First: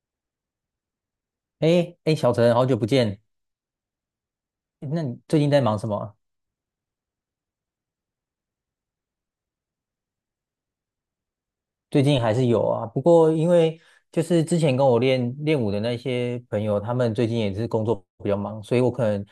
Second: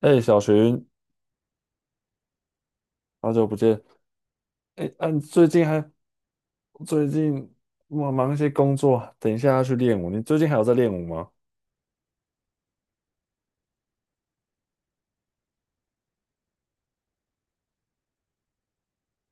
哎，小寻，哎哎，小陈，好久不见。好久不见。哎，那嗯，你你最最近在近忙什还么啊？最近我忙一些工作，等一下要去练舞。你最近还有在练舞吗？最近还是有啊，不过因为就是之前跟我练练舞的那些朋友，他们最近也是工作比较忙，所以我可能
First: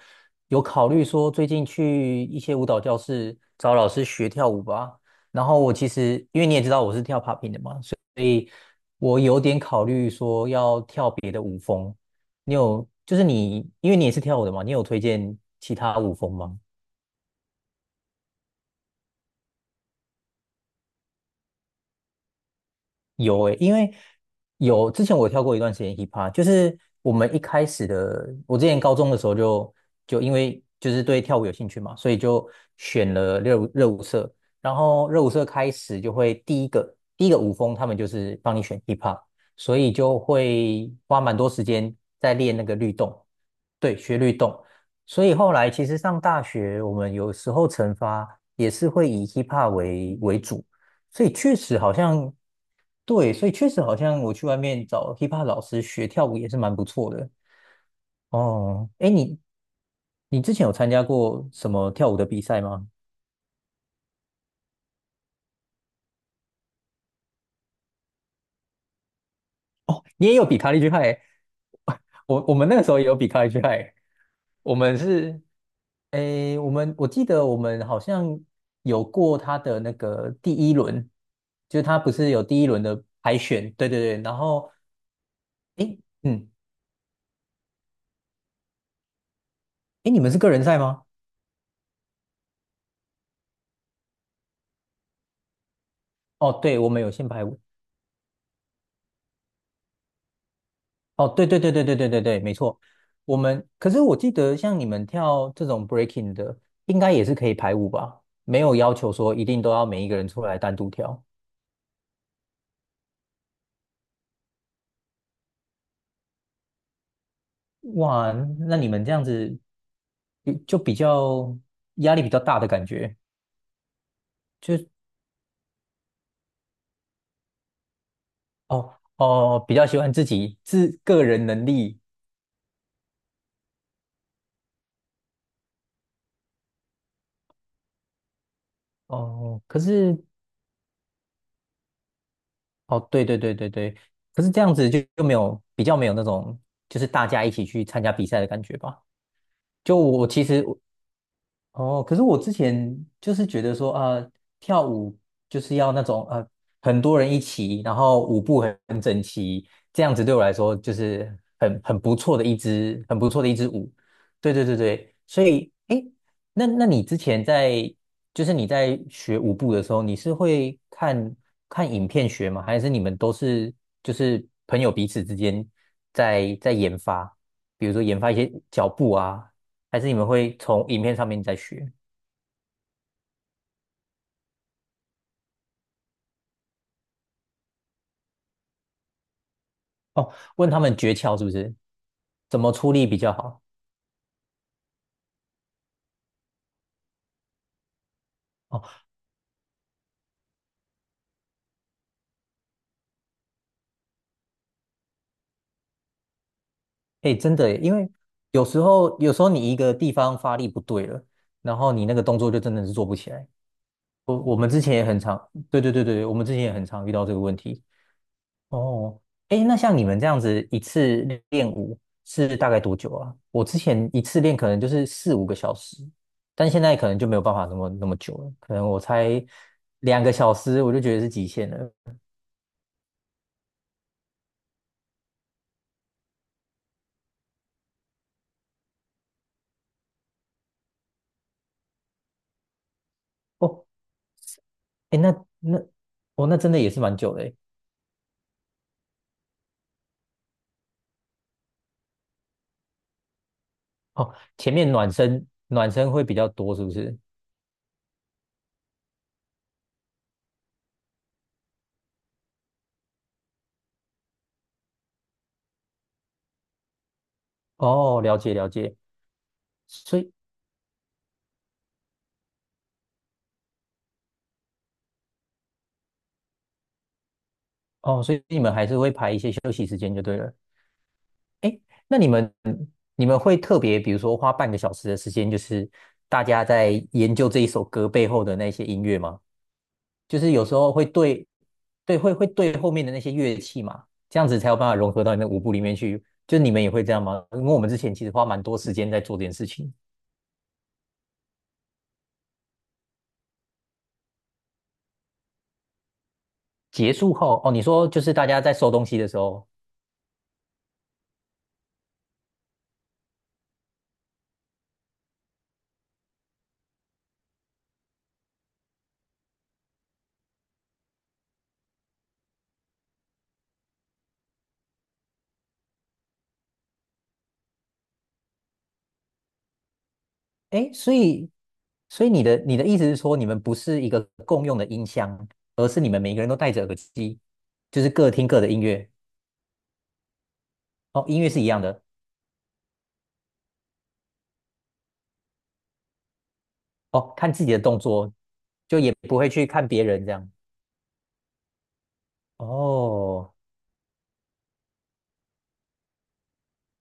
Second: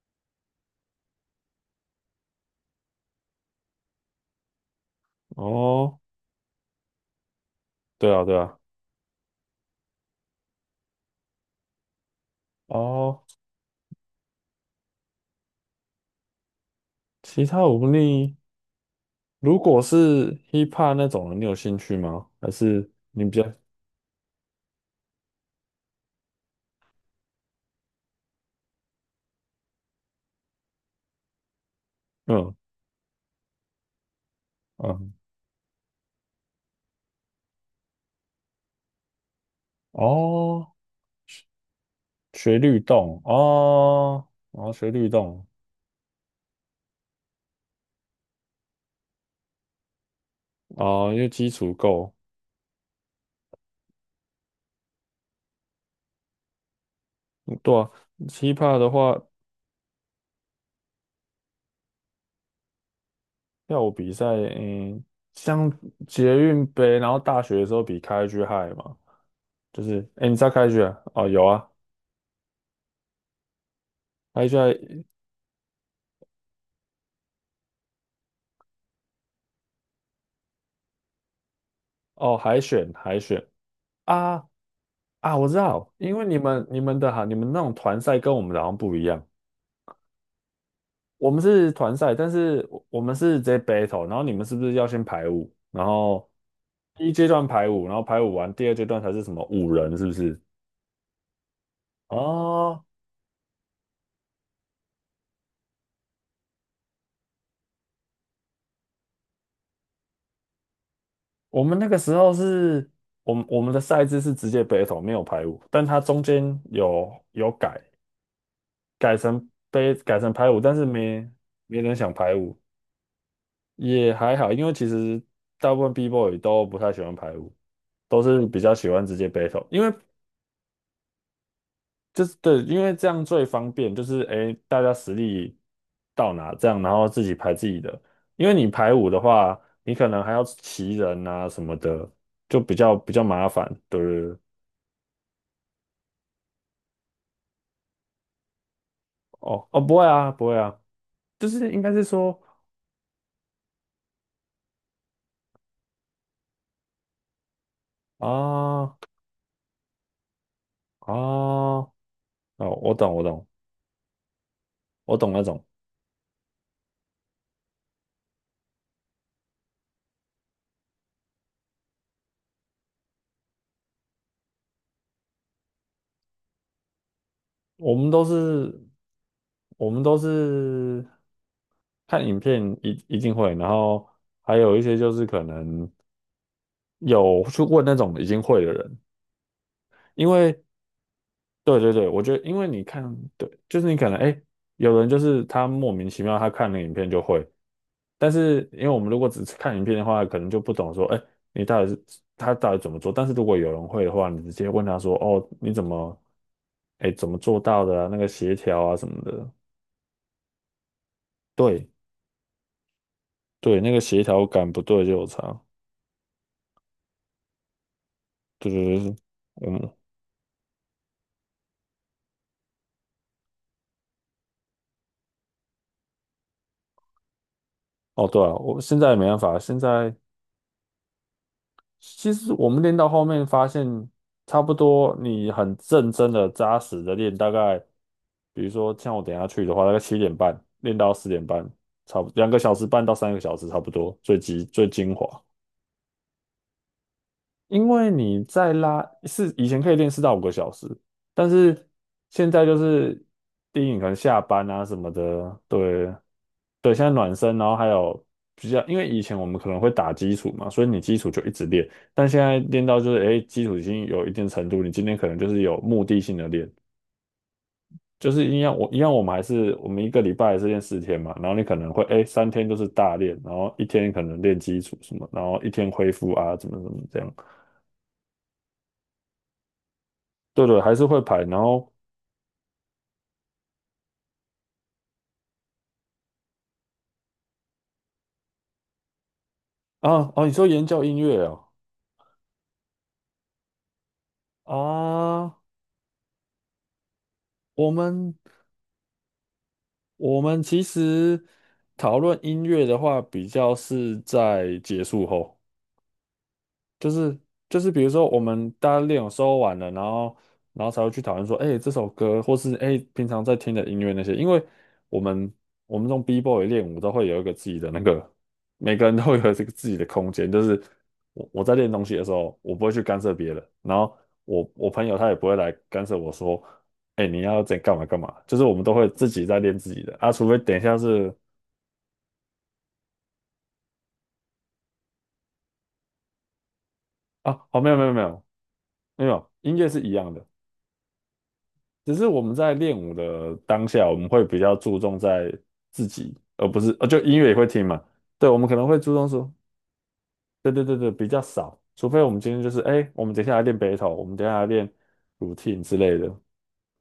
有考虑说最近去一些舞蹈教室找老师学跳舞吧。然后我其哦，实因为你也知道我是跳 popping 的嘛，所对啊，对以啊，我有点考虑说要跳别的舞风。你有就哦，是你，因为你也是跳舞的嘛，你有推荐其他舞风吗？其他舞你如果是 hip hop 那种的你有兴趣吗？还是你比有较诶，因为有之前我跳过一段时间 hip hop，就是我们一开始的，我之前高中的时候就因为就是对跳舞有兴趣嘛，所以就嗯选了热舞社，然后嗯热舞社开始就会第一个舞风，他们就是帮你选 hip hop，所以就哦，会花蛮多时间在练学那个律律动。动对，学哦，律动，然后学律所以动后来其实上大学我们有时候惩罚也是会以 hip hop 为主。哦，因所为以基确础实好够。像，对，所以确实好像我去外面找 hiphop 老师学跳舞也是蛮不错的。嗯对啊，hip hop 哦，的哎，话。你之前有参加过什么跳舞的比赛吗？跳舞比赛，嗯，像捷运杯，然后大学的时候比开 G h i 嘛，就是，哦，哎，你你也知有道比开 卡 G 利去派？h 哦，有啊，欸，我们那个时候也有比卡利去派。欸，开 G 我们 h 是，哎，我记得我们好像有过他的那个第一轮，就是他不是哦，有海第一轮选的海海选选，对对对，然啊后，啊，我知道，哎，因为你嗯，们你们的哈，你们那种团赛跟我们的好像不一样，哎，你们是个人赛吗？我们是团赛，但是我们是直接 battle，然后你们是不是要先排舞，然后哦，对，我们第有一限阶排段舞。排舞，然后排舞完第二阶段才是什么五人，是不是？哦，对对对对对对对对，没错。哦我们可是我记得，像你们跳这种 breaking 的，应该也是可以排舞吧？没有要求说一定都要每一个人出来单独跳。我们那个时候是，我们的赛制是直接 battle，没有排舞，但它中间有改，哇，那你们这改样成子杯改成排舞，但是比没较没人想压力比排较舞，大的感觉，也还好，因为就其实大部分 B boy 都不太喜欢排舞，都是比较喜哦欢直接 哦，battle，比因较为喜欢自己自个人能力。就是对，因为这样最方便，就是诶大家实力到哪这样，然后自己排自己的，因为你排舞的话，哦，可你可是能还要骑人啊什么的，就比较哦，比对较对麻对烦，对对，对。可是这样子就就没有比较没有那种就是大家一起去参加比赛的感觉吧？哦哦，就不会我啊，其不会实啊，就是应该哦，是可是我说之前就是觉得说啊、跳舞就是要那种很多人一起，然后舞步很啊很整齐，这样子对我来说就是啊哦，我懂，很我不错懂，的一支舞。对对对对，我懂那所种，以诶，那那你之前在就是你在学舞步的时候，你是会看看影片学吗？还是你们都是就是朋友彼此之间在研发，比如我说们研都发一些脚是步啊，我还们是你都们会从影是片上面再学？看影片一定会，然后还有一些就是可能有去问那种已经会的人，因哦，为问他们诀窍是不是？对对对，我觉得因怎为么你出看，力比较对，好？就是你可能哎，诶有人就是他莫名其妙他看了影片就会，但是因哦，为我们如果只是看影片的话，可能就不懂说，哎，你到底是他到底怎么做？但是如果有人会的话，你直接问他说，哦，你怎么，哎，怎哎，么真做的耶，到因的啊？为那个协有时调啊什候么有时候的，你一个地方发力不对了，然对后你那个动作就真的是做不起来。对，那个协我调我们感之不前也对就很有常，差。对对对对，我们之前也很常遇到这个问题。对对对，对哦，哎，那嗯，像你们这样子一次练舞是大概多久啊？我之前一次练可能就是4、5个小时，但现在可能就没有办法那么那么哦久对了，啊，可我能现我在没办才法，现在。2个小时我就觉得是极限了。其实我们练到后面发现，差不多你很认真的、扎实的练，大概比如说像我等一下去的话，大概7:30练到10:30，差不两个小时半到三个小时差哦，不多，最极最精哎，华。那哦，那真的也是蛮久的诶。因为你在拉是以前可以练4到5个小时，但是现在就是第一，你可能哦，下班前啊面什么暖身的，暖身对会比较多，是不对，现在是？暖身，然后还有比较，因为以前我们可能会打基础嘛，所以你基础就一直练，但现在练到就是哎，基础已经有一定程度，你今天可能就是有目的性的练，哦，就了是解一了样我解。一样我们还是我们一所个以礼拜还是练4天嘛，然后你可能会哎3天就是大练，然后一天可能练基础什么，然后一天恢复啊怎么怎么这样。哦，所以你们还是会排一些休息时间就对了。对对，还是会排。然后那你们你们会特别，比如说花半个小时的时间，就是大家在研究这一首歌背后的那些音乐吗？啊就啊，你是有说时研候究会音乐对，哦对，会会对后面的那些乐器嘛，这样子才有办法融合到你的啊，舞步里面去。就你们也会这样吗？因为我们我之前其实们花蛮多时间在做这件事情。我们其实讨论音乐的话，比较是在结束后。就结束是后，哦，就你是比说如就说是我大家们在收大家东西练的有时时候候，完了，然后才会去讨论说，哎、这首歌或是哎、平常在听的音乐那些，因为我们我们这种 B-boy 练舞都会有一个自己的那个，每个人都会有这个自己的空间，就是我在练东西的时候，我不会去干涉别人，然后我朋友他也不会来干涉我说，哎、你要怎干嘛干嘛，就是我们都会自己在练自己的啊，除非等一哎，下所是以，所以你的你的意思是说，你们不是一个共用的音箱，而是你们每个人都戴着耳机，啊，哦没有就没是有没各有听各的音乐。没有，音乐是一样的。哦，音乐是一样的。只是我们在练舞的当下，我们会比较注重在自己，而不是就哦，音乐看也自会己的听动嘛。作，对，我们可能会就也注重不会说，去看别人这样。对对对对，比较少，除非我们今天就是，哎，我们等一哦下来练 battle，我们等一下来练 routine 之类的。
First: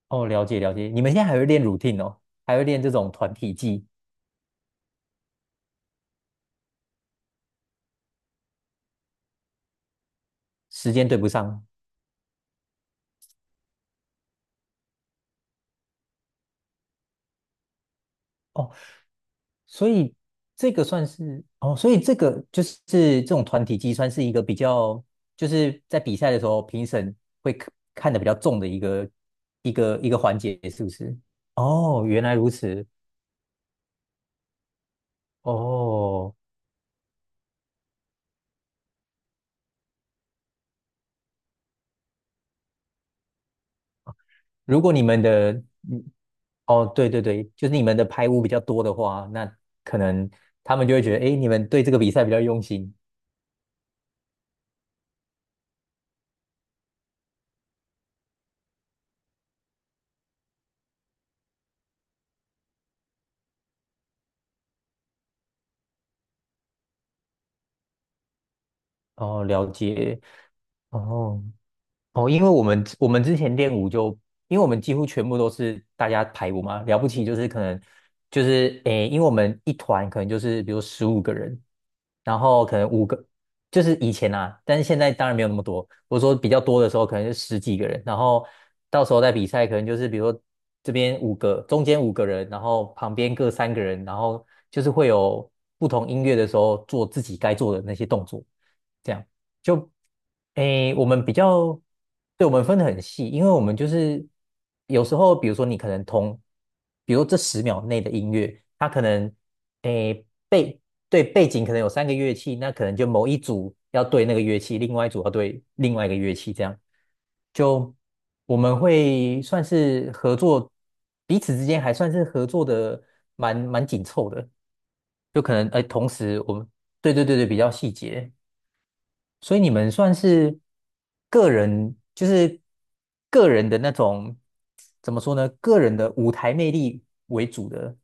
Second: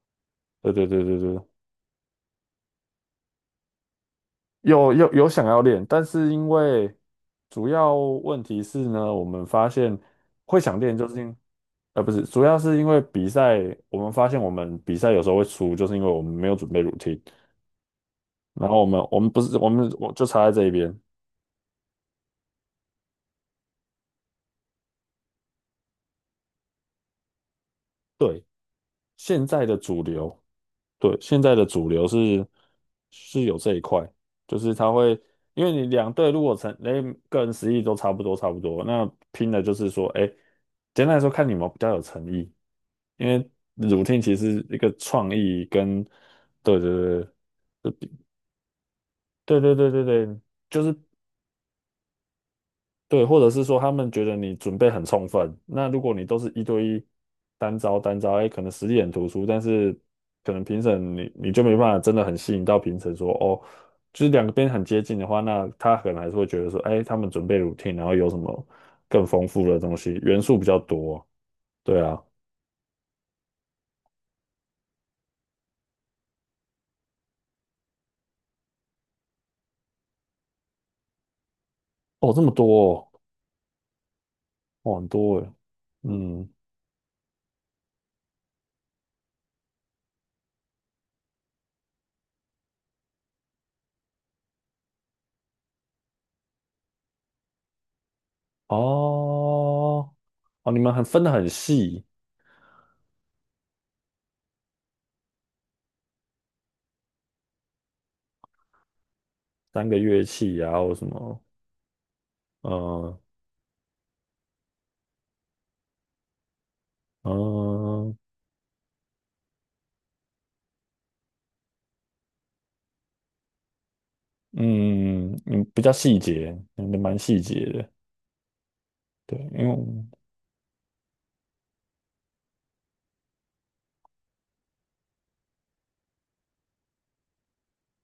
哦，了解对了对解。你对们现对在还对，会练 routine 哦，还会练这种团体技，有有有想要练，但是因为主要问题是呢，我们发现会想时练，间就对是不因上呃不是，主要是因为比赛，我们发现我们比赛有时候会输，就是因为我们没有准备 routine。然哦，后我们不是我们所我以就差在这一这个边。算是哦，所以这个就是这种团体技算是一个比较，就是在比赛的时候评审会看得比较对，重的一个现在一的个主一个环流，节，是不对，是？现在的主哦，流原来是如此。是有这一块，就是他会，因为你两队哦，如果成，哎，个人实力都差不多差不多，那拼的就是说，哎，简单来说，看你们比较有诚意，因为 r o 其实一如个果你们创的，意跟，嗯，对哦，对对对对，就是你对。们的排污比较多的话，那对对对可对能对，他就们就是会觉得，哎，你们对这个比赛比较用心。对，或者是说他们觉得你准备很充分，那如果你都是一对一单招单招，哎，可能实力很突出，但是可能评审你就没办法真的很吸引到评审说哦，就是两边很接近的话，那他可能还是会觉得说，哎，他们准备 routine，然后有什么更哦，丰了富的东西，解。元素比较多，哦，对啊，哦，因为我们之前练舞就，因为我们几乎全部都是大家排舞嘛，了不起就是可能就是诶，因为我们一团可能就是比如15个人，哦，然这么后可能五多个就是以前啊，但是哦，哦现很在当然多没有哎，那么多。我说比嗯，较多的时候可能是十几个人，然后到时候在比赛可能就是比如说这边五个，中间五个人，然后旁边各三个人，然后就是会有不同音乐的时候做自己该做的那些动作，这样。就哦，哦，你诶，们很我分们得比很较，细，对，我们分得很细，因为我们就是有时候，比如说你可能同，比如说这10秒内的音乐，它可能三个乐诶器背啊，或什对么，背景可能有三个乐器，那可能就嗯、某一组要对那个乐器，另外一组要对另外一个乐器，这样就嗯、我们会算是合作，彼此之间还算是合作的蛮紧凑的，嗯就可嗯，能比诶较同细时我节，们嗯，对蛮对对细对比节较的，细节。对，所因以为你我们们算是个人，就是个人的那种，怎么说呢？个人的舞台魅力为主的，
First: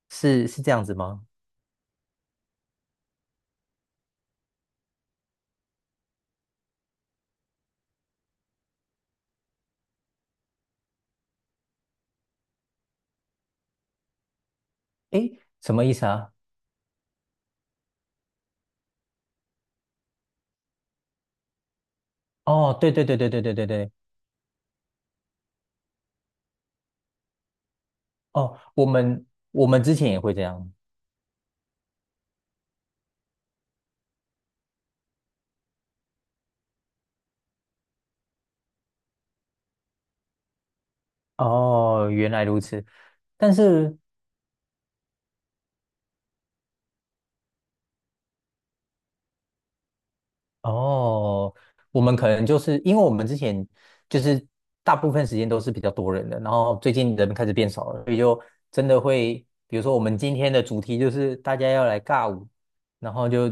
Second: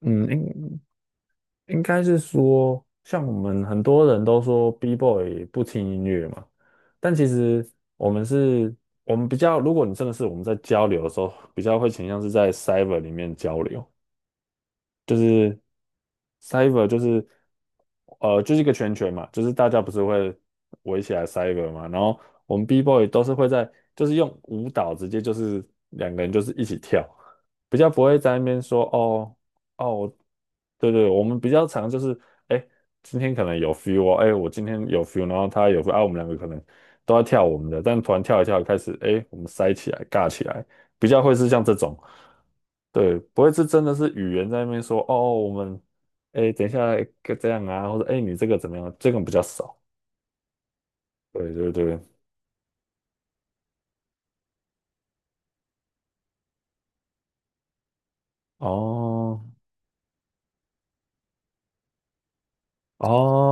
嗯，是应是这样子吗？应该是说，像我们很多人都说 B-boy 不听音乐嘛，但其实我们是，我们比较，如果你真的是我们在交流的时候，比较会倾向是在 cyber 里面交流，就诶，是 什么意思啊？cyber 就是就是一个圈圈嘛，就是大家不是会围起来 cyber 嘛，然后我们 哦，B 对对 boy 对都对是对会对对在对，就是用舞蹈直接就是两个人就是一起跳，比较不会在那哦，边说我们哦我们哦，之前我也会这样。对对，我们比较常就是哎今天可能有 feel 哦，哎我今天有 feel，然后他有 feel，啊我们两个可能都要跳我们的，但突然跳一跳开始哎我们塞起来尬起来。比较会是像这种，哦，原来如此。对，不会但是真的是是语言在那边说哦，我们哎，等一下这样啊，或者哎，你这个怎么样？这个比较少，对哦，对对，我们可能就是因为我们之前就是大部分时间都是比较多人的，然后最近人开始变少了。真的哦会，比如说我们今天的主题就是大家要来尬舞，然哦后就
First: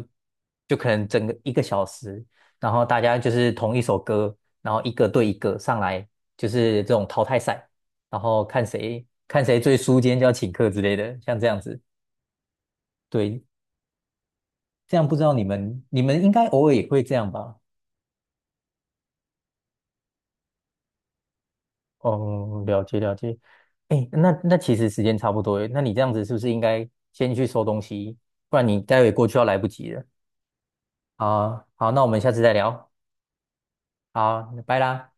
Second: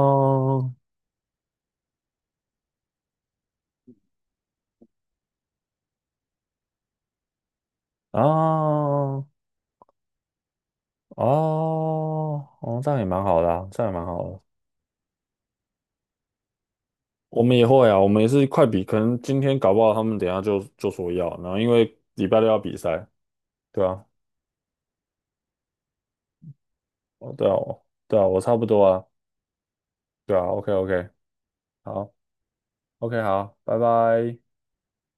就可能整个1个小时，然后大家就是同一首歌，然后一个对一个上来，就是这种淘汰赛，然后看谁哦看谁最输，今天就要请客之类的，像这样子。哦哦，这样也蛮好对，的啊，这样也蛮好的。这样不知道你们你们应该偶尔也会这样我吧？们也会啊，我们也是快比，可能今天搞不好他们等一下就说要，然后因为礼拜六要哦，比了解赛，了解。对啊，哎，那其实时间差不多耶那你这样子是不是应该哦先去对啊，收东哦西，对啊，我不差不然你多待啊，会过去要来不及了。对啊，OK OK，好好，那我好们下次再聊。，OK 好，拜拜。好，拜啦。